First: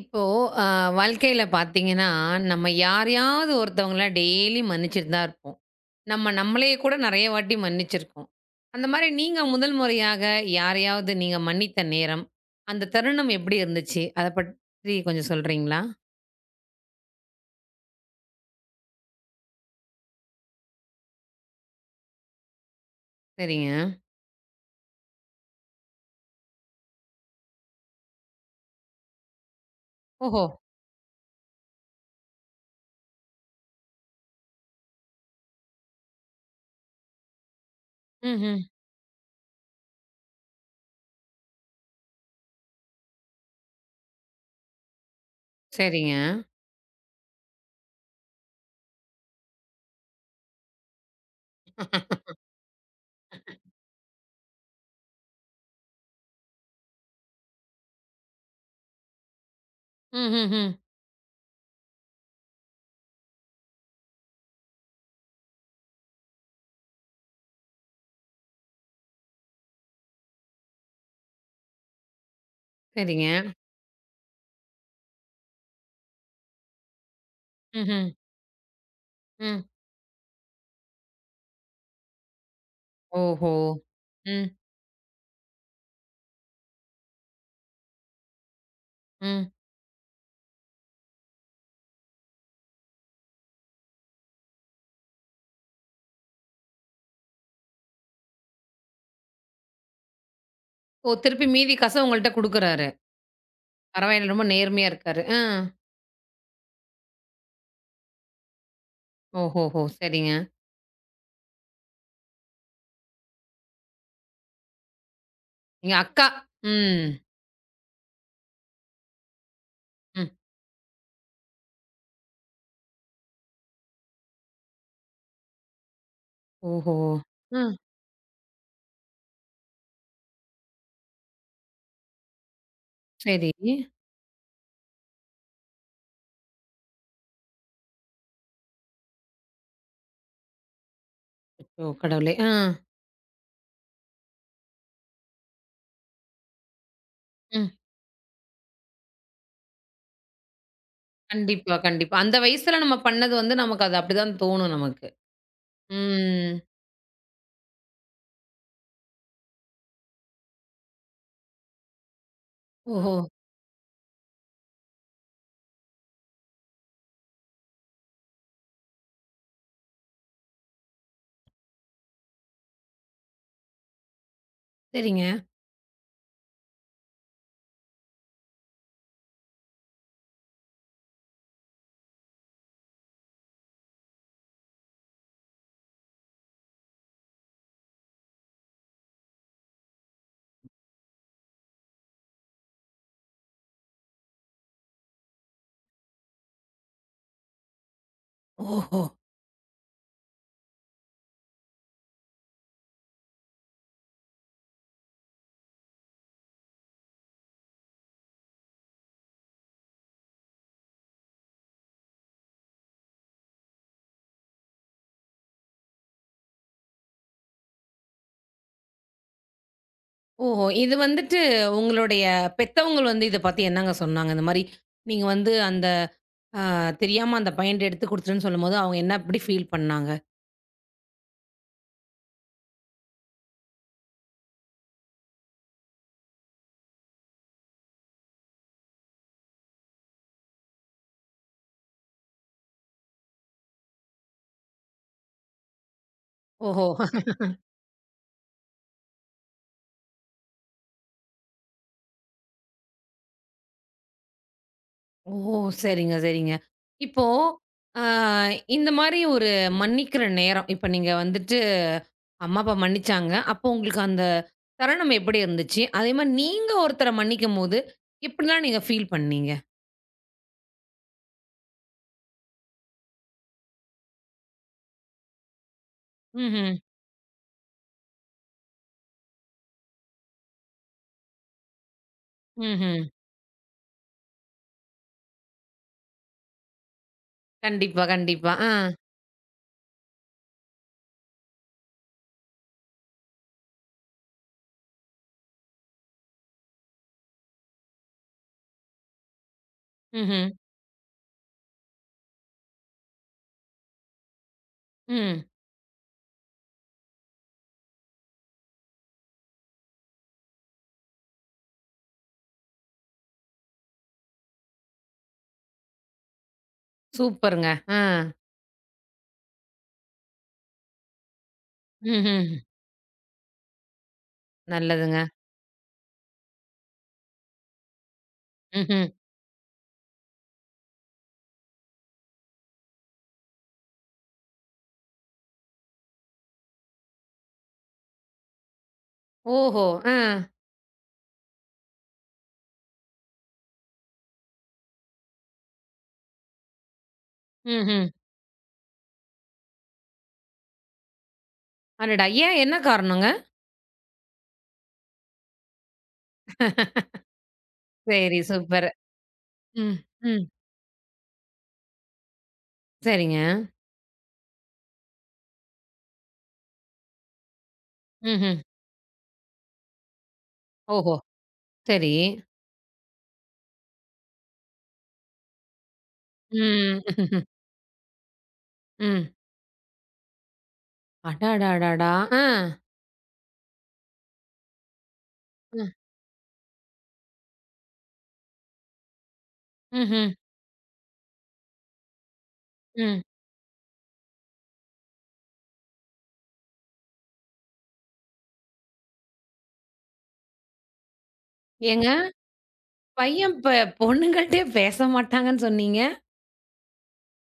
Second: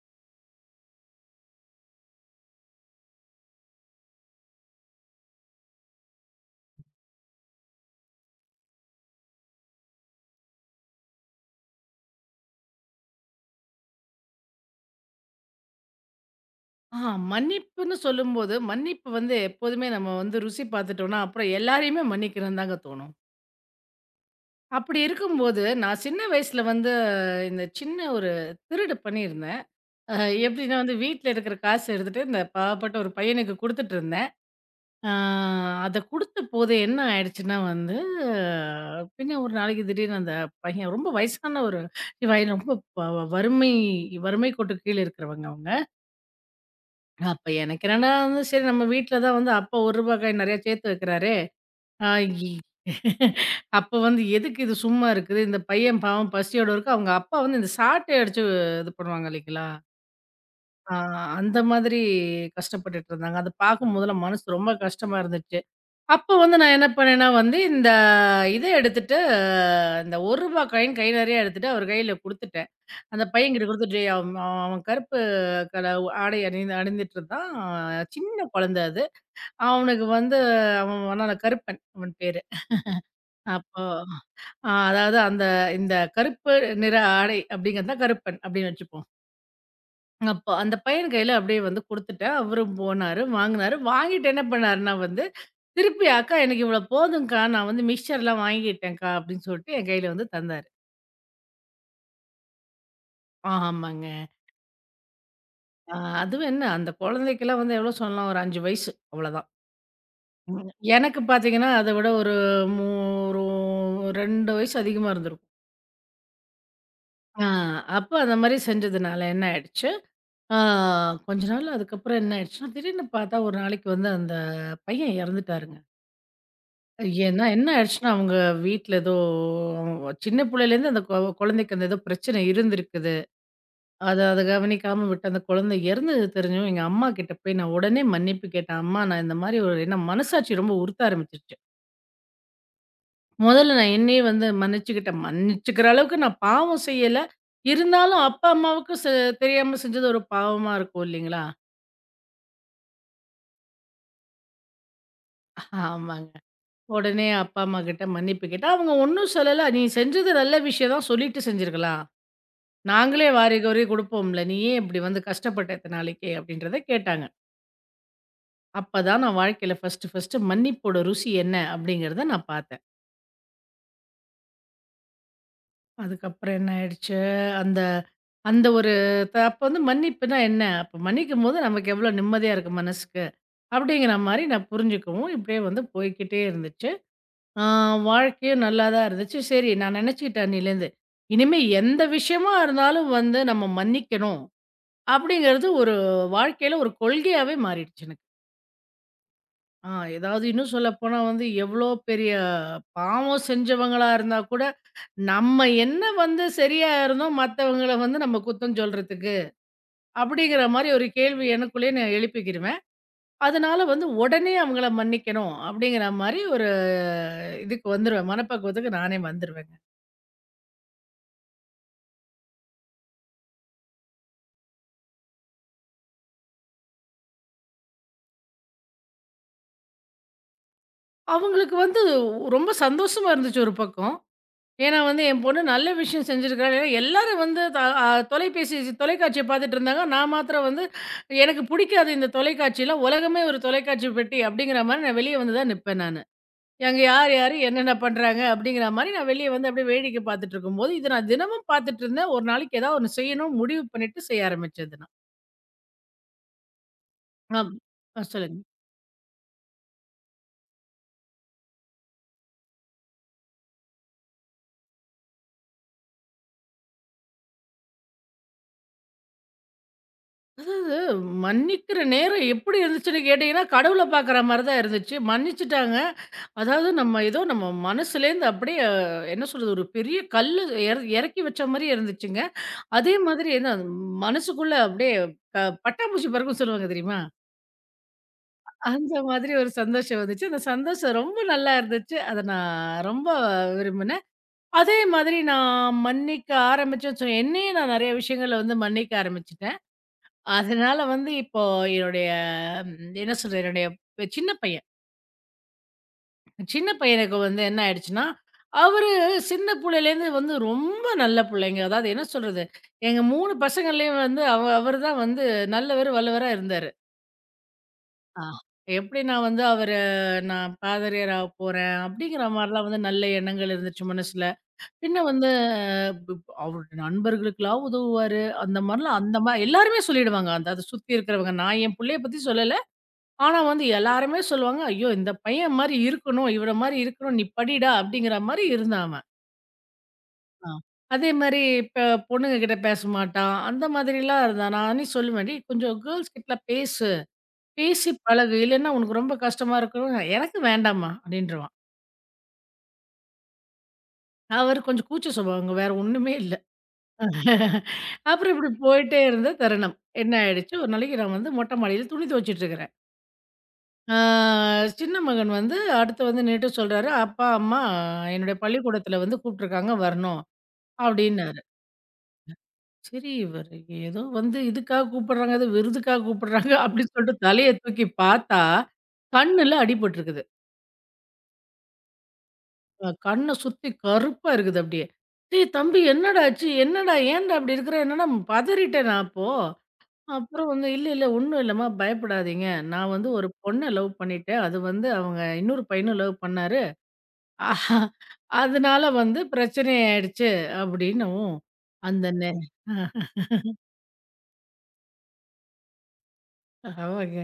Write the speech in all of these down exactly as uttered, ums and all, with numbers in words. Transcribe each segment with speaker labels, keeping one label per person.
Speaker 1: இப்போ அ வாழ்க்கையில பார்த்தீங்கன்னா, நம்ம யாரையாவது ஒருத்தவங்கள டெய்லி மன்னிச்சுட்டு தான் இருப்போம். நம்ம நம்மளயே கூட நெறைய வாட்டி மன்னிச்சிருக்கோம். அந்த மாரி நீங்க முதல் முறையாக யாரையாவது நீங்க மன்னித்த நேரம், அந்த தருணம் எப்படி இருந்துச்சு? அத பற்றி கொஞ்சம் சொல்றீங்களா?
Speaker 2: ஆஹா, மன்னிப்புன்னு சொல்லும்போது, மன்னிப்பு வந்து எப்போதுமே நம்ம வந்து ருசி பார்த்துட்டோம்னா, அப்புறம் எல்லாரையுமே மன்னிக்கணும்னு தாங்க தோணும்.
Speaker 1: சரிங்க.
Speaker 2: அப்படி இருக்கும்போது, நான் சின்ன வயசுல வந்து இந்த சின்ன ஒரு திருடு பண்ணியிருந்தேன். அ
Speaker 1: ஓஹோ!
Speaker 2: எப்படின்னா வந்து வீட்ல இருக்கிற காசு எடுத்துட்டு, இந்த பாவப்பட்ட ஒரு பையனுக்கு குடுத்துட்டு இருந்தேன். ஆ அத குடுத்தபோது என்ன ஆயிடுச்சுன்னா வந்து,
Speaker 1: ம்ஹ்ம்.
Speaker 2: அஹ் பின்ன ஒரு நாளைக்கு திடீர்னு அந்த பையன் ரொம்ப வயசான ஒரு பையன் ரொம்ப வ வறுமை வறுமை கோட்டுக்கு கீழ இருக்கிறவங்க அவங்க.
Speaker 1: சரிங்க.
Speaker 2: அப்ப எனக்கு என்னடா வந்து, சரி நம்ம வீட்ல தான் வந்து அப்பா ரூ. ஒரு ரூபாய் காயின் நெறையா சேர்த்து வைக்கிறாரே! ஆ இ அப்ப வந்து எதுக்கு இது சும்மா இருக்குது? இந்த பையன் பாவம் பசியோட இருக்கு. அவங்க அப்பா வந்து இந்த சாட்டை அடிச்சு இது பண்ணுவாங்க இல்லைங்களா?
Speaker 1: ம்ஹ்ஹ்ம்.
Speaker 2: ஆ அந்த மாதிரி கஷ்டப்பட்டுட்டு இருந்தாங்க. அத பார்க்கும்போதெல்லாம் மனசு ரொம்ப கஷ்டமா இருந்துச்சு. அப்போ வந்து நான் என்ன பண்ணேன்னா வந்து, இந்த இத எடுத்துட்டு ஆஹ் இந்த ரூ. ஒரு ரூபாய் காயின் கை நெறையா எடுத்துட்டு அவர் கையில குடுத்துட்டேன். அந்த
Speaker 1: சரிங்க.
Speaker 2: பையன்கிட்ட குடுத்துட்டு அவன் அவன் அவன் கருப்பு கலர் ஆடை அணிந்து அணிந்துட்டு இருந்தான். அஹ்
Speaker 1: ம்ஹ்ம்.
Speaker 2: சின்ன குழந்த அது.
Speaker 1: ம். ம்.
Speaker 2: அவனுக்கு வந்து அவன் அவனால கருப்பன் அவன் பேரு.
Speaker 1: ஓஹோ!
Speaker 2: அப்போ
Speaker 1: ம்.
Speaker 2: அ அதாவது அந்த இந்த கருப்பு நிற ஆடை அப்படிங்கிறது தான் கருப்பன் அப்படின்னு வச்சுப்போம்.
Speaker 1: ம்.
Speaker 2: அப்போ அந்த பையன் கையில அப்படியே வந்து குடுத்துட்டேன். அவரும் போனாரு, வாங்குனாரு. வாங்கிட்டு என்ன பண்ணாருன்னா வந்து, திருப்பி "அக்கா எனக்கு இவ்வளோ போதும்க்கா. நான் வந்து மிக்ஸ்சர்லாம் வாங்கிட்டேன்க்கா" அப்படின்னு சொல்லிட்டு என் கையில வந்து தந்தாரு.
Speaker 1: ஓ! திருப்பி மீதி காச உங்கள்ட்ட குடுக்குறாரு.
Speaker 2: ஆமாங்க.
Speaker 1: பரவாயில்ல ரொம்ப நேர்மையா இருக்காரு. அ.
Speaker 2: அ அதுவும் என்ன அந்த குழந்தைக்கெல்லாம் வந்து எவ்வளோ சொல்லலாம் ஒரு ஐந்து வயசு அவ்வளோதான்.
Speaker 1: ஓஹோஹோ! சரிங்க.
Speaker 2: எனக்கு பார்த்தீங்கன்னா, அத விட ஒரு மூ ஒரு ரெண்டு வயசு அதிகமா இருந்திருக்கும்.
Speaker 1: எங்க அக்கா. ம்.
Speaker 2: ஆ அப்ப அந்த மாரி செஞ்சதுனால என்ன ஆயிடுச்சு,
Speaker 1: ம்.
Speaker 2: ஆ கொஞ்ச நாள் அதுக்கப்புறம் என்ன ஆயிடுச்சுன்னா, திடீர்னு பார்த்தா ஒரு நாளைக்கு வந்து அந்த பையன் இறந்துட்டாருங்க.
Speaker 1: ஓஹோ!
Speaker 2: ஏன்னா என்ன
Speaker 1: ம்.
Speaker 2: ஆயிடுச்சுன்னா, அவங்க வீட்ல ஏதோ சின்ன புள்ளையிலேருந்து அந்த கொ குழந்தைக்கு அந்த ஏதோ பிரச்சனை இருந்திருக்குது.
Speaker 1: சரி.
Speaker 2: அத அத கவனிக்காம விட்டு அந்த குழந்தை இறந்தது தெரிஞ்சும் எங்க அம்மா கிட்ட போய் நான் உடனே மன்னிப்பு கேட்டேன். அம்மா நான் இந்த மாரி ஒரு ஏன்னா மனசாட்சி ரொம்ப உறுத்த ஆரம்பிச்சுருச்சு.
Speaker 1: அச்சோ! கடவுளே! ஆ.
Speaker 2: முதல்ல நான் என்னையே வந்து மன்னிச்சுக்கிட்டேன். மன்னிச்சுக்கிற அளவுக்கு நான் பாவம் செய்யல.
Speaker 1: ம்.
Speaker 2: இருந்தாலும் அப்பா, அம்மாவுக்கு செ தெரியாம செஞ்சது ஒரு பாவமா இருக்கும் இல்லைங்களா?
Speaker 1: கண்டிப்பா, கண்டிப்பா. அந்த வயசுல நம்ம பண்ணது வந்து நமக்கு அது அப்படிதான் தோணும் நமக்கு.
Speaker 2: ஆமாங்க.
Speaker 1: ம்.
Speaker 2: உடனே அப்பா, அம்மா கிட்ட மன்னிப்பு கேட்டேன். அவங்க ஒண்ணும் சொல்லல. "நீ செஞ்சது நல்ல விஷயம் தான். சொல்லிட்டு செஞ்சிருக்கலாம்.
Speaker 1: ஓஹோ!
Speaker 2: நாங்களே வாரி கோரி குடுப்போம்ல. நீ ஏன் இப்படி வந்து கஷ்டப்பட்ட இத்தன நாளைக்கு?" அப்படின்றத கேட்டாங்க. அப்பதான் நான் வாழ்க்கையில ஃபர்ஸ்ட்டு, ஃபர்ஸ்ட்டு மன்னிப்போட ருசி என்ன அப்படிங்கிறத நான் பார்த்தேன்.
Speaker 1: சரிங்க.
Speaker 2: அதுக்கப்புறம் என்ன ஆயிடுச்சு, அந்த அந்த ஒரு த அப்ப வந்து மன்னிப்புனா என்ன? அப்ப மன்னிக்கும்போது நமக்கு எவ்வளோ நிம்மதியா இருக்கு மனசுக்கு. அப்படிங்கிற மாரி நான் புரிஞ்சுக்கவும், இப்படியே வந்து போய்க்கிட்டே இருந்துச்சு. ஆ வாழ்க்கையும் நல்லா தான் இருந்துச்சு. சரி நான் நெனச்சுக்கிட்டேன் அன்னிலேருந்து, இனிமே எந்த விஷயமா இருந்தாலும் வந்து நம்ம மன்னிக்கணும். அப்படிங்கிறது ஒரு வாழ்க்கையில ஒரு கொள்கையாவே மாறிடுச்சு எனக்கு.
Speaker 1: ஓஹோ!
Speaker 2: ஆ ஏதாவது இன்னும் சொல்லப்போனா வந்து எவ்வளோ பெரிய பாவம் செஞ்சவங்களா இருந்தா கூட நம்ம என்ன வந்து சரியா இருந்தோம் மத்தவங்கள வந்து நம்ம குத்தம் சொல்றதுக்கு? அப்படிங்கிற மாரி ஒரு கேள்வி எனக்குள்ளேயே நான் எழுப்பிக்கிருவேன். அதனால வந்து உடனே அவங்கள மன்னிக்கணும் அப்படிங்கிற மாரி ஒரு இதுக்கு வந்துருவேன். மனப்பக்குவத்துக்கு நானே வந்துருவேங்க.
Speaker 1: ஓஹோ! இது வந்துட்டு உங்களுடைய பெத்தவங்க வந்து இத பத்தி என்னங்க சொன்னாங்க? இந்த மாரி நீங்க வந்து அந்த அ தெரியாம அந்த பையன்ட்ட எடுத்து குடுத்துட்டேன்னு சொல்லும்போது, அவங்க என்ன எப்படி ஃபீல் பண்ணாங்க?
Speaker 2: அவங்களுக்கு வந்து ரொம்ப சந்தோஷமா இருந்துச்சு ஒரு பக்கம். ஏன்னா வந்து என் பொண்ணு நல்ல விஷயம் செஞ்சிருக்கா. ஏன்னா எல்லாரும் வந்து த அ தொலைபேசி தொலைக்காட்சிய பார்த்துட்டு இருந்தாங்க. நான் மாத்திரம் வந்து எனக்கு பிடிக்காது இந்த தொலைக்காட்சிலாம். உலகமே ஒரு தொலைக்காட்சி பெட்டி அப்படிங்கிற மாரி நான் வெளிய வந்து தான் நிப்பேன் நானு.
Speaker 1: ஓஹோ!
Speaker 2: அங்க யார், யாரு என்னென்ன பண்றாங்க? அப்படிங்கிற மாரி நான் வெளிய வந்து அப்படியே வேடிக்கை பார்த்துட்டு இருக்கும்போது, இத நான் தினமும் பார்த்துட்டு இருந்தேன். ஒரு நாளைக்கு ஏதாவது ஒண்ணு செய்யணும் முடிவு பண்ணிட்டு செய்ய ஆரம்பிச்சது நான்.
Speaker 1: ஓ! சரிங்க, சரிங்க. இப்போ
Speaker 2: ஆம்.
Speaker 1: அ
Speaker 2: ஆ சொல்லுங்க.
Speaker 1: இந்த மாரி ஒரு மன்னிக்கிற நேரம், இப்ப நீங்க வந்துட்டு அம்மா, அப்பா மன்னிச்சாங்க. அப்போ உங்களுக்கு அந்த தருணம் எப்படி இருந்துச்சு? அதே மாரி நீங்க ஒருத்தர மன்னிக்கும்போது, எப்படிலாம் நீங்க ஃபீல் பண்ணீங்க?
Speaker 2: அதாவது மன்னிக்கிற நேரம் எப்படி இருந்துச்சுன்னு கேட்டீங்கன்னா, கடவுள பார்க்குற மாரி தான் இருந்துச்சு. மன்னிச்சுட்டாங்க.
Speaker 1: ம்ஹ்ம்.
Speaker 2: அதாவது நம்ம ஏதோ நம்ம மனசுலேருந்து அப்படியே அஹ், என்ன சொல்றது? ஒரு பெரிய கல்லு எற எறக்கி வச்ச மாரியே இருந்துச்சுங்க.
Speaker 1: ம்ஹ்ம்.
Speaker 2: அதே மாதிரி என்ன மனசுக்குள்ள அப்படியே க பட்டாம்பூச்சி பறக்கும்ன்னு சொல்லுவாங்க தெரியுமா?
Speaker 1: கண்டிப்பா, கண்டிப்பா. ஆ.
Speaker 2: அந்த மாதிரி ஒரு சந்தோஷம் வந்துச்சு. அந்த சந்தோஷம் ரொம்ப நல்லா இருந்துச்சு. அத நான் ரொம்ப விரும்பினேன். அதே மாதிரி நான் மன்னிக்க ஆரம்பிச்சேன்னு சொ என்னையே நான் நெறைய விஷயங்கள்ல வந்து மன்னிக்க ஆரம்பிச்சுட்டேன்.
Speaker 1: ம்ஹ்ம்.
Speaker 2: அதனால வந்து இப்போ என்னுடைய ம், என்ன சொல்றது? என்னுடைய சின்ன பையன்.
Speaker 1: ம்.
Speaker 2: சின்ன பையனுக்கு வந்து என்ன ஆயிடுச்சுன்னா, அவரு சின்ன புள்ளையிலேருந்து வந்து ரொம்ப நல்ல புள்ளைங்க. அதாவது என்ன சொல்றது? எங்க மூணு பசங்கள்லயும் வந்து அவ அவரு தான் வந்து நல்லவரு, வல்லவரா இருந்தாரு.
Speaker 1: சூப்பருங்க. ஆ.
Speaker 2: ஆ. எப்படி நான் வந்து அவரு நான் பாதிரியார் ஆக போறேன் அப்படிங்கிற
Speaker 1: ம்ஹ்ம்.
Speaker 2: மாரிலாம் வந்து நல்ல எண்ணங்கள் இருந்துச்சு மனசுல.
Speaker 1: நல்லதுங்க.
Speaker 2: பின்ன வந்து பிப் அவருடைய நண்பர்களுக்கெல்லாம் உதவுவாரு. அந்த
Speaker 1: ம்ஹ்ம்.
Speaker 2: மாரிலாம் அந்த மா எல்லாருமே சொல்லிடுவாங்க. அந்த அத சுத்தி இருக்கிறவங்க. நான் என் புள்ளைய பத்தி சொல்லல. ஆனா வந்து எல்லாருமே சொல்லுவாங்க, "ஐயோ! இந்த பையன் மாரி இருக்கணும். இவன மாரி இருக்கணும். நீ படிடா" அப்படிங்கிற மாரி இருந்தான் அவன்.
Speaker 1: ஓஹோ! ஆ.
Speaker 2: ஆ. அதே மாரி இப்ப பொண்ணுங்க கிட்ட பேச மாட்டான். அந்த மாதிரிலாம் இருந்தான். நானே சொல்லுவேன், "டேய் கொஞ்சம் கேர்ல்ஸ் கிட்டலாம் பேசு."
Speaker 1: ம்ஹ்ம்.
Speaker 2: பேசி பழகு. இல்லன்னா உனக்கு ரொம்ப கஷ்டமா இருக்கும். எனக்கு வேண்டாம்மா அப்டின்ருவான்.
Speaker 1: அடடா! ஏன் என்ன காரணங்க?
Speaker 2: அவரு கொஞ்சம் கூச்ச சுபாவங்க. வேற ஒண்ணுமே இல்ல.
Speaker 1: சரி,
Speaker 2: அப்புறம் இப்டி
Speaker 1: சூப்பர்.
Speaker 2: போயிட்டே இருந்த தருணம்.
Speaker 1: ம்.
Speaker 2: என்ன
Speaker 1: ம்.
Speaker 2: ஆயிடுச்சு, ஒரு நாளைக்கு நான் வந்து மொட்ட மாடியில துணி துவச்சிட்டு இருக்கிறேன்.
Speaker 1: சரிங்க.
Speaker 2: ஆ சின்ன மகன் வந்து அடுத்து வந்து நின்னுட்டு சொல்றாரு, "அப்பா, அம்மா என்னுடைய
Speaker 1: ம்ஹ்ம்.
Speaker 2: பள்ளிக்கூடத்துல வந்து கூப்ட்டுருக்காங்க வரணும்"
Speaker 1: ஓஹோ!
Speaker 2: அப்டின்னாரு.
Speaker 1: சரி.
Speaker 2: சரி இவரு ஏதோ வந்து இதுக்காக கூப்பிடுறாங்க, ஏதோ விருதுக்காக கூப்பிடுறாங்க
Speaker 1: ம்.
Speaker 2: அப்டின்னு சொல்லிட்டு தலைய தூக்கி பார்த்தா,
Speaker 1: ம்.
Speaker 2: கண்ணுல அடிபட்டுருக்குது.
Speaker 1: அடடடடா! ஆ.
Speaker 2: அ கண்ண சுத்தி கருப்பா இருக்குது அப்படியே. "டேய்
Speaker 1: ம்.
Speaker 2: தம்பி என்னடா ஆச்சு? என்னடா? ஏன்டா அப்படி இருக்கிற?" என்னன்னா பதறிட்டேன் நான் அப்போ.
Speaker 1: ம்ஹ்ம்.
Speaker 2: அப்புறம் வந்து, "இல்ல, இல்ல ஒண்ணும் இல்லம்மா பயப்படாதீங்க. நான்
Speaker 1: ம்.
Speaker 2: வந்து ஒரு பொண்ண லவ் பண்ணிட்டேன். அது வந்து அவங்க இன்னொரு பையனும் லவ் பண்ணாரு. ஆஹா, அதனால வந்து பிரச்சனை ஆயிடுச்சு" அப்படின்னவும்,
Speaker 1: ஏங்க,
Speaker 2: அந்த நே
Speaker 1: பையன் ப பொண்ணுங்கள்ட்டயே பேச மாட்டாங்கன்னு சொன்னீங்க.
Speaker 2: ஆமாங்க.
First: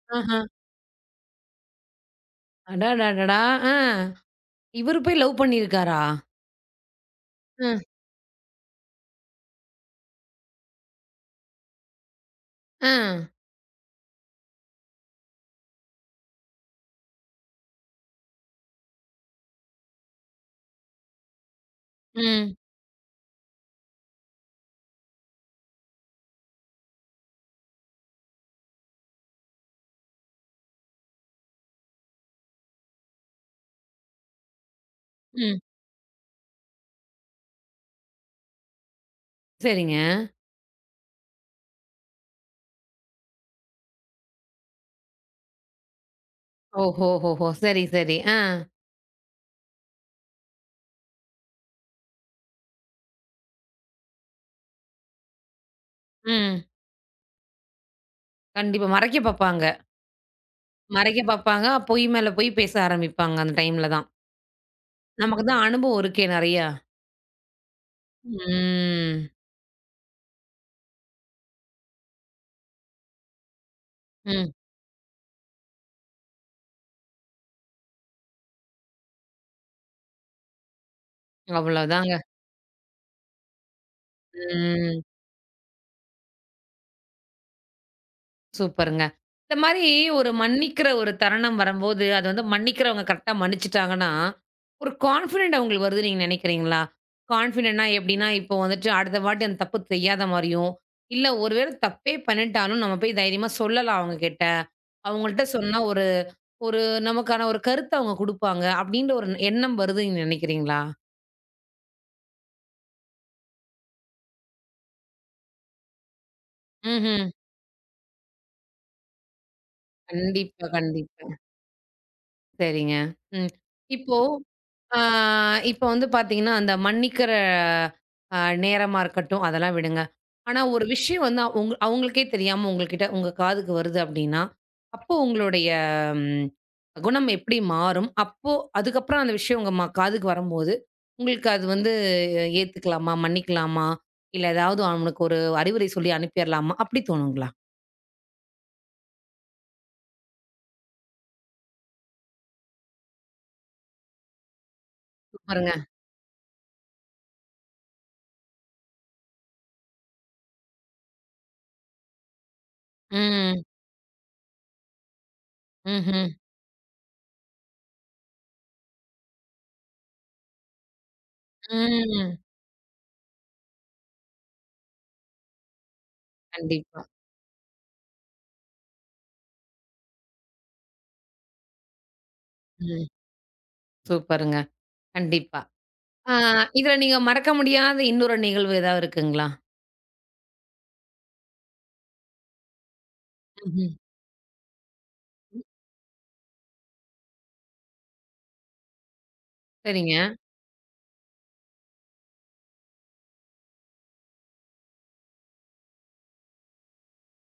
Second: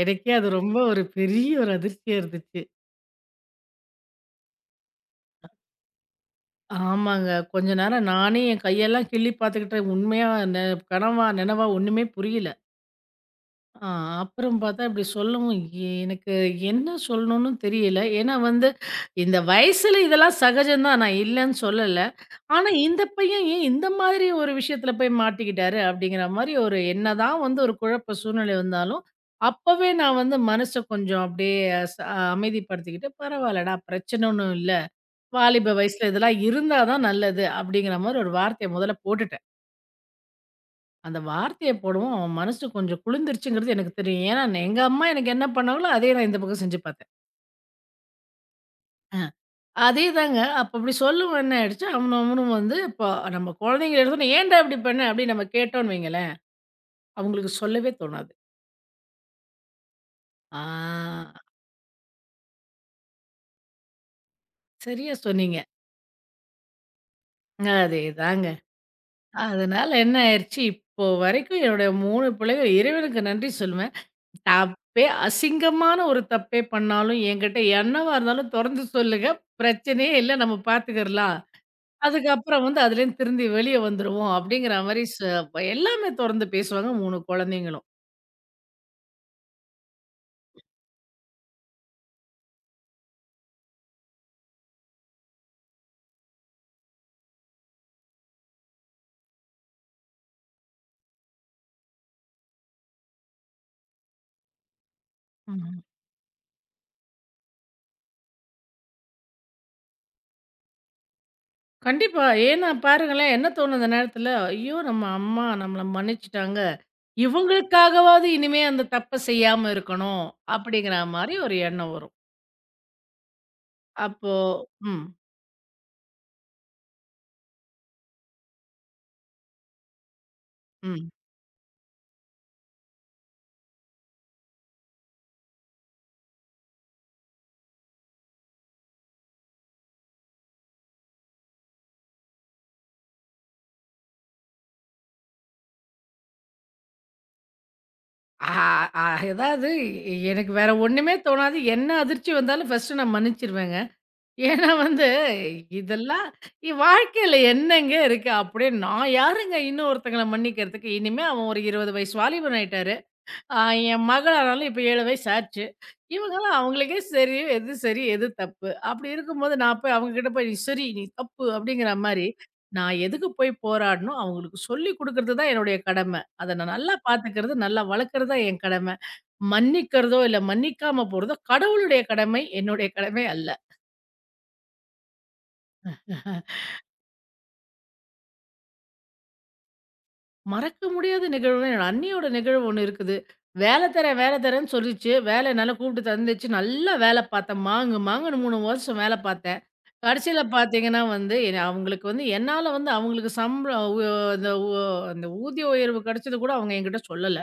Speaker 2: எனக்கே
Speaker 1: ஆஹ.
Speaker 2: அது ரொம்ப ஒரு பெரிய ஒரு அதிர்ச்சியா இருந்துச்சு.
Speaker 1: அடடடடா! ஆ. இவரு போய் லவ் பண்ணியிருக்காரா?
Speaker 2: ஆமாங்க. கொஞ்ச
Speaker 1: ம்.
Speaker 2: நேரம் நானே என் கையெல்லாம் கிள்ளி பார்த்துக்கிட்டேன். உண்மையா நெ கனவா? நெனவா? ஒண்ணுமே புரியல.
Speaker 1: ஆ.
Speaker 2: ஆ அப்புறம் பார்த்தா இப்படி சொல்லவும், எ- எனக்கு என்ன சொல்லணும்னு தெரியல. ஏன்னா வந்து இந்த வயசுல இதெல்லாம் சகஜம் தான். நான் இல்லன்னு சொல்லல.
Speaker 1: ம்.
Speaker 2: ஆனா இந்த பையன் ஏன் இந்த மாதிரி ஒரு விஷயத்துல போய் மாட்டிக்கிட்டாரு? அப்படிங்கிற மாரி ஒரு என்னதான் வந்து ஒரு குழப்ப சூழ்நிலை வந்தாலும், அப்பவே நான் வந்து மனச கொஞ்சம் அப்படியே ச அமைதிப்படுத்திக்கிட்டு, "பரவாயில்லடா பிரச்சனை ஒண்ணும் இல்ல.
Speaker 1: ம்.
Speaker 2: வாலிப வயசுல இதெல்லாம் இருந்தா தான் நல்லது." அப்படிங்கிற மாரி ஒரு வார்த்தைய முதல்ல போட்டுட்டேன்.
Speaker 1: சரிங்க.
Speaker 2: அந்த வார்த்தைய போடவும், அவன் மனசு கொஞ்சம் குளிர்ந்துருச்சுங்கிறது எனக்கு தெரியும். ஏன்னா, நான் எங்க அம்மா எனக்கு என்ன பண்ணாங்களோ, அதே நான் இந்த பக்கம் செஞ்சு பார்த்தேன்.
Speaker 1: ஓஹோஹோஹோ! சரி, சரி. ஆ.
Speaker 2: அஹ், அதே தாங்க. அப்ப அப்படி சொல்லவும் என்ன ஆயிடுச்சு, அவனும் அவனும் வந்து இப்போ நம்ம குழந்தைங்கள எடுத்தோனே, "ஏன்டா இப்படி பண்ண?" அப்படின்னு நம்ம கேட்டோம்ன்னு வைங்களேன்,
Speaker 1: ம்.
Speaker 2: அவங்களுக்கு சொல்லவே தோணாது.
Speaker 1: கண்டிப்பா. மறைக்க பாப்பாங்க. மறைக்க
Speaker 2: ஆ
Speaker 1: பாப்பாங்க. பொய் மேல பொய் பேச ஆரம்பிப்பாங்க அந்த டைம்ல தான்.
Speaker 2: சரியா
Speaker 1: நமக்கு தான்
Speaker 2: சொன்னீங்க.
Speaker 1: அனுபவம் இருக்கே நெறையா.
Speaker 2: அதேதாங்க.
Speaker 1: ம்.
Speaker 2: அதனால என்ன ஆயிருச்சு, இப்போ வரைக்கும் என்னுடைய மூணு பிள்ளைகள் இறைவனுக்கு நன்றி சொல்லுவேன்.
Speaker 1: ம்.
Speaker 2: தப்பே அசிங்கமான ஒரு தப்பே பண்ணாலும் என்கிட்ட என்னவா இருந்தாலும் தொறந்து சொல்லுங்க. பிரச்சனையே இல்ல. நம்ம பார்த்துக்கிடலாம்.
Speaker 1: அவ்வளோதாங்க.
Speaker 2: அதுக்கப்புறம் வந்து அதுலேருந்து திருந்தி வெளிய வந்துருவோம் அப்படிங்கிற
Speaker 1: ம்.
Speaker 2: மாரி ச எல்லாமே தொறந்து பேசுவாங்க மூணு குழந்தைங்களும்.
Speaker 1: சூப்பருங்க. இந்த மாரி ஒரு மன்னிக்கிற ஒரு தருணம் வரம்போது, அது வந்து மன்னிக்கிறவங்க கரெக்ட்டா மன்னிச்சுட்டாங்கன்னா, ஒரு கான்ஃபிடென்ட் அவங்களுக்கு வருதுன்னு நீங்க நெனைக்கிறீங்களா? கான்ஃபிடென்ட்னா எப்படின்னா, இப்போ வந்துட்டு அடுத்த வாட்டி அந்த தப்பு செய்யாத மாரியும், இல்ல ஒரு வேள தப்பே பண்ணிட்டாலும் நம்ம போய் தைரியமா சொல்லலாம் அவங்ககிட்ட. அவங்கள்ட்ட சொன்னா
Speaker 2: ம்.
Speaker 1: ஒரு ஒரு நமக்கான ஒரு கருத்த அவங்க குடுப்பாங்க. அப்படின்ற ஒரு எண்ணம் வருதுன்னு நீங்க நெனைக்கிறீங்களா?
Speaker 2: கண்டிப்பா. ஏன்னா பாருங்களேன், என்ன தோணும் அந்த நேரத்தில, ஐயோ! நம்ம அம்மா நம்மள மன்னிச்சுட்டாங்க.
Speaker 1: ம்ஹ்ம்.
Speaker 2: இவங்களுக்காகவாவது இனிமே அந்த தப்ப செய்யாம இருக்கணும்.
Speaker 1: கண்டிப்பா,
Speaker 2: அப்படிங்கிற
Speaker 1: கண்டிப்பா.
Speaker 2: மாரி ஒரு எண்ணம் வரும்.
Speaker 1: சரிங்க. ம். இப்போ
Speaker 2: அப்போ
Speaker 1: ஆ,
Speaker 2: ம்,
Speaker 1: இப்ப வந்து பாத்தீங்கன்னா, அந்த மன்னிக்கிற அ நேரமா இருக்கட்டும், அதெல்லாம் விடுங்க. ஆனா, ஒரு
Speaker 2: ம்.
Speaker 1: விஷயம் வந்து அவுங்க அவுங்களுக்கே தெரியாம உங்ககிட்ட உங்க காதுக்கு வருது அப்டின்னா, அப்போ உங்களுடைய ம் குணம் எப்டி மாறும்? அப்போ அதுக்கப்புறம் அந்த விஷயம் உங்க ம காதுக்கு வரும்போது, உங்களுக்கு அது வந்து ஏத்துக்கலாமா? மன்னிக்கலாமா? இல்ல ஏதாவது அவனுக்கு ஒரு அறிவுரை சொல்லி அனுப்பிறலாமா? அப்டி தோணுங்களா?
Speaker 2: ஆ அ அதாவது எனக்கு வேற ஒண்ணுமே தோணாது. என்ன அதிர்ச்சி வந்தாலும் ஃபர்ஸ்ட்டு நான் மன்னிச்சுருவேங்க. ஏன்னா வந்து,
Speaker 1: சூப்பருங்க.
Speaker 2: இதெல்லாம் இ வாழ்க்கையில என்னங்க இருக்கு? அப்படின்னு நான் யாருங்க இன்னொருத்தங்கள மன்னிக்கிறதுக்கு? இனிமே அவன் ஒரு இருபது வயசு வாலிபன் ஆயிட்டாரு. அ
Speaker 1: ம்.
Speaker 2: என் மகளானாலும் இப்ப ஏழு வயசு ஆச்சு.
Speaker 1: ம்ஹ்ம்.
Speaker 2: இவங்கலாம் அவங்களுக்கே சரி, எது சரி, எது தப்பு? அப்படி இருக்கும்போது நான் போய் அவங்ககிட்ட போய், "நீ சரி, நீ தப்பு" அப்படிங்கிற மாரி,
Speaker 1: ம்.
Speaker 2: நான் எதுக்கு போய் போராடணும்? அவங்களுக்கு சொல்லிக் குடுக்கறது தான் என்னுடைய கடமை. அத நான் நல்லா
Speaker 1: கண்டிப்பா.
Speaker 2: பார்த்துக்கிறது, நல்லா வளர்க்கறது தான் என் கடமை. மன்னிக்கிறதோ, இல்ல மன்னிக்காம போறதோ கடவுளுடைய கடமை, என்னுடைய
Speaker 1: ம்.
Speaker 2: கடமை அல்ல.
Speaker 1: சூப்பருங்க. கண்டிப்பா. ஆ இதுல நீங்க மறக்க முடியாத இன்னொரு நிகழ்வு ஏதாவது இருக்குங்களா?
Speaker 2: மறக்க முடியாத நிகழ்வுனா, என் அண்ணியோட நிகழ்வு ஒண்ணு இருக்குது. வேலை
Speaker 1: ம்ஹ்ம்.
Speaker 2: தரேன், வேலை தரேன்னு சொல்லிச்சு. வேலை என்னால கூப்பிட்டு தந்துச்சு. நல்லா வேலை பார்த்தேன். மாங்கு மாங்குன்னு மூணு வருஷம் வேலை பார்த்தேன்.
Speaker 1: சரிங்க.
Speaker 2: கடைசியில பார்த்தீங்கன்னா வந்து, என்ன அவங்களுக்கு வந்து என்னால வந்து அவங்களுக்கு சம்பளம் உ அந்த உ அந்த ஊதிய உயர்வு கிடைச்சது கூட அவங்க என்கிட்ட சொல்லல.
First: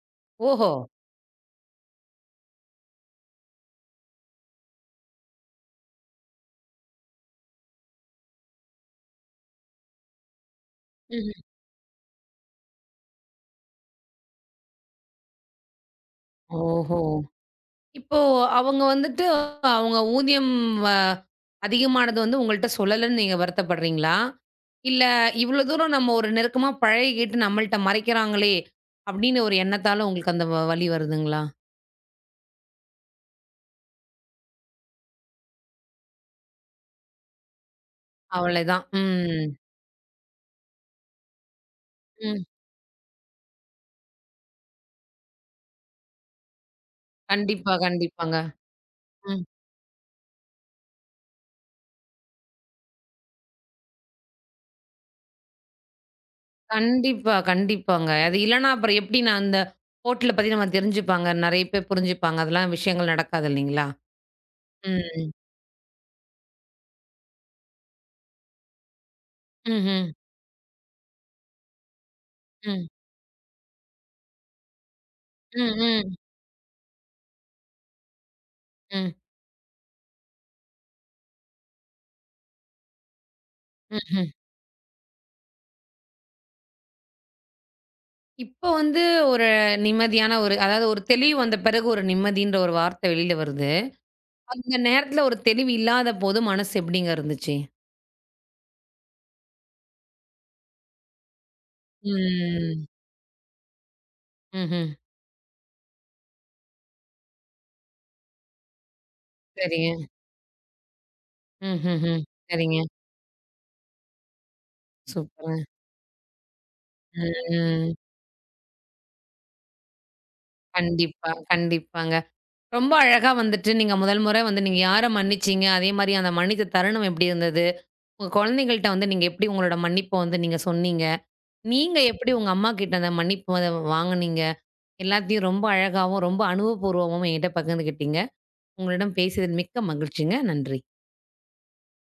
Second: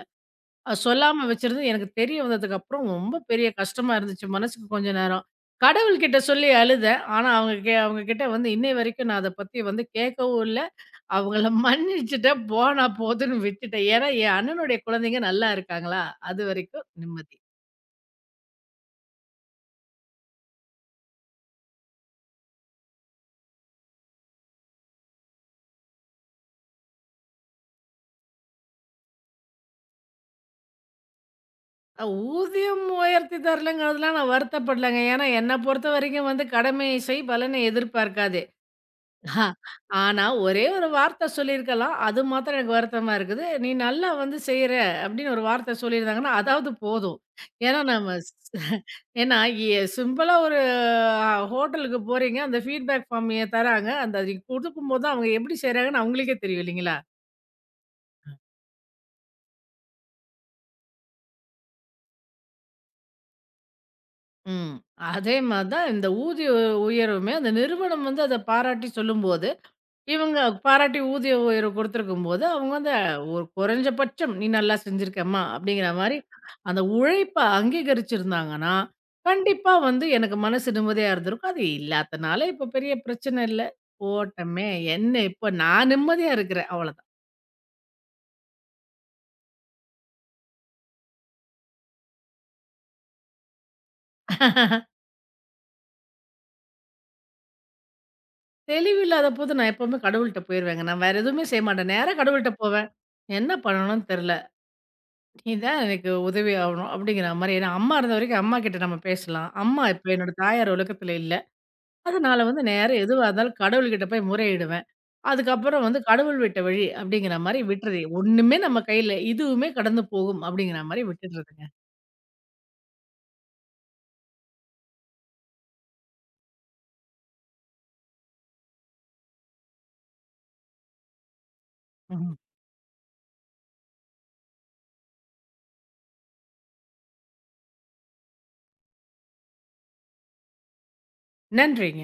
Speaker 1: ஓஹோ!
Speaker 2: அ சொல்லாம வச்சிருந்து எனக்கு தெரிய வந்ததுக்கப்புறம் ரொம்ப பெரிய கஷ்டமா இருந்துச்சு மனசுக்கு கொஞ்ச நேரம். கடவுள்கிட்ட சொல்லி அழுதேன். ஆனா அவங்க கே அவங்க கிட்ட வந்து இன்னை வரைக்கும் நான் அத பத்தி வந்து கேட்கவும் இல்ல.
Speaker 1: ம்ஹ்ம்.
Speaker 2: அவங்கள மன்னிச்சுட்டேன், போனா போதுன்னு விட்டுட்டேன். ஏன்னா, என் அண்ணனுடைய குழந்தைங்க நல்லா இருக்காங்களா, அதுவரைக்கும்
Speaker 1: ஓஹோ!
Speaker 2: நிம்மதி.
Speaker 1: இப்போ அவங்க வந்துட்டு அவங்க ஊதியம் வ அதிகமானது வந்து உங்கள்ட்ட சொல்லலன்னு நீங்க வருத்தப்படுறீங்களா? இல்ல இவ்ளோ தூரம் நம்ம ஒரு நெருக்கமா பழகிக்கிட்டு நம்மள்ட்ட மறைக்கிறாங்களே! அப்படின்னு ஒரு எண்ணத்தால உங்களுக்கு அந்த வ வலி வருதுங்களா?
Speaker 2: அ ஊதியம் உயர்த்தி தரலங்கிறதுலாம் நான் வருத்தப்படலங்க. ஏன்னா, என்ன பொறுத்தவரைக்கும் வந்து கடமை செய், பலனை எதிர்பார்க்காதீங்க.
Speaker 1: அவ்வளதான்.
Speaker 2: ஆஹா,
Speaker 1: ம்.
Speaker 2: ஆனா, ஒரே ஒரு வார்த்த சொல்லியிருக்கலாம். அது
Speaker 1: ம்.
Speaker 2: மாத்திரம் எனக்கு வருத்தமா இருக்குது. "நீ நல்லா வந்து செய்ற" அப்படின்னு ஒரு வார்த்த சொல்லியிருந்தாங்கன்னா, அதாவது போதும்.
Speaker 1: கண்டிப்பா,
Speaker 2: ஏன்னா நம்ம ஸ்
Speaker 1: கண்டிப்பாங்க.
Speaker 2: ஏன்னா
Speaker 1: ம்.
Speaker 2: எ சிம்பிளா ஒரு அ ஹோட்டலுக்கு போறீங்க. அந்த ஃபீட்பேக் ஃபார்ம் எ தராங்க. அந்த அது குடுக்கும்போது தான் அவங்க எப்படி செய்றாங்கன்னு அவங்களுக்கே தெரியும் இல்லைங்களா?
Speaker 1: கண்டிப்பா, கண்டிப்பாங்க. அது இல்லன்னா அப்புறம் எப்படி நான் அந்த ஹோட்டல பத்தி நம்ம தெரிஞ்சுப்பாங்க. நெறைய பேர் புரிஞ்சுப்பாங்க. அதெல்லாம் விஷயங்கள் நடக்காது இல்லைங்களா?
Speaker 2: ம்.
Speaker 1: ம்.
Speaker 2: அதே மாரி தான் இந்த ஊதிய உ உயர்வுமே அந்த நிறுவனம் வந்து அத பாராட்டி சொல்லும்போது,
Speaker 1: ம்ஹ்ம்.
Speaker 2: இவங்க பாராட்டி ஊதிய உயர்வு கொடுத்துருக்கும்போது, அவங்க
Speaker 1: ம்.
Speaker 2: வந்து ஒரு குறைஞ்சபட்சம் "நீ நல்லா செஞ்சிருக்கம்மா"
Speaker 1: ம்.
Speaker 2: அப்படிங்கிற
Speaker 1: ம்.
Speaker 2: மாரி அந்த உழைப்ப அங்கீகரிச்சிருந்தாங்கன்னா,
Speaker 1: ம்.
Speaker 2: கண்டிப்பா வந்து எனக்கு மனசு நிம்மதியா இருந்திருக்கும். அது இல்லாதனால இப்ப பெரிய பிரச்சன இல்ல.
Speaker 1: ம்ஹ்ம்.
Speaker 2: போட்டமே என்ன இப்ப நான் நிம்மதியா இருக்கிறேன் அவ்வளோதான்.
Speaker 1: இப்போ வந்து ஒரு நிம்மதியான ஒரு அதாவது ஒரு தெளிவு வந்த பிறகு ஒரு நிம்மதின்ற ஒரு வார்த்தை வெளில வருது. அந்த நேரத்துல ஒரு தெளிவு இல்லாத போது மனசு எப்படிங்க இருந்துச்சு?
Speaker 2: தெளிவில்லாத போது நான் எப்பவுமே கடவுள்ட்ட போயிருவேங்க. நான் வேற எதுவுமே செய்ய மாட்டேன். நேரா கடவுள்ட்ட
Speaker 1: ம்.
Speaker 2: போவேன். "என்ன பண்ணணும்னு தெரியல.
Speaker 1: ம்ஹ்ம்.
Speaker 2: நீ தான் எனக்கு உதவி ஆவணும்." அப்படிங்கிற மாரி. ஏன்னா அம்மா இருந்த வரைக்கும் அம்மா கிட்ட நம்ம பேசலாம். அம்மா
Speaker 1: சரிங்க.
Speaker 2: இப்ப என்னோட தாயார் உலகத்துல இல்ல.
Speaker 1: ம்ஹ்ஹ்ம்.
Speaker 2: அதனால வந்து
Speaker 1: சரிங்க.
Speaker 2: நேர எதுவா இருந்தாலும் கடவுள்கிட்ட போய் முறையிடுவேன்.
Speaker 1: சூப்பருங்க.
Speaker 2: அதுக்கப்புறம் வந்து "கடவுள் விட்ட வழி"
Speaker 1: ம்.
Speaker 2: அப்படிங்கிற மாரி
Speaker 1: ம்.
Speaker 2: விட்டுறது. "ஒண்ணுமே நம்ம கையில இதுவுமே கடந்து போகும்" அப்படிங்கிற மாரி
Speaker 1: கண்டிப்பா,
Speaker 2: விட்டுடுறதுங்க.
Speaker 1: கண்டிப்பாங்க. ரொம்ப அழகா வந்துட்டு நீங்க முதல் முறை வந்து நீங்க யார மன்னிச்சீங்க? அதே மாரி அந்த மன்னித்த தருணம் எப்படி இருந்தது? உங்க குழந்தைகள்ட்ட வந்து நீங்க எப்படி உங்களோட மன்னிப்ப வந்து நீங்க சொன்னீங்க? நீங்க எப்படி
Speaker 2: ம்.
Speaker 1: உங்க அம்மாகிட்ட அந்த மன்னிப்பு அத வாங்குனீங்க? எல்லாத்தையும் ரொம்ப அழகாவும், ரொம்ப அனுபவபூர்வமாவும் என்கிட்ட பகிர்ந்துக்கிட்டீங்க. உங்களிடம் பேசியதில் மிக்க மகிழ்ச்சிங்க. நன்றி.
Speaker 2: நன்றிங்க.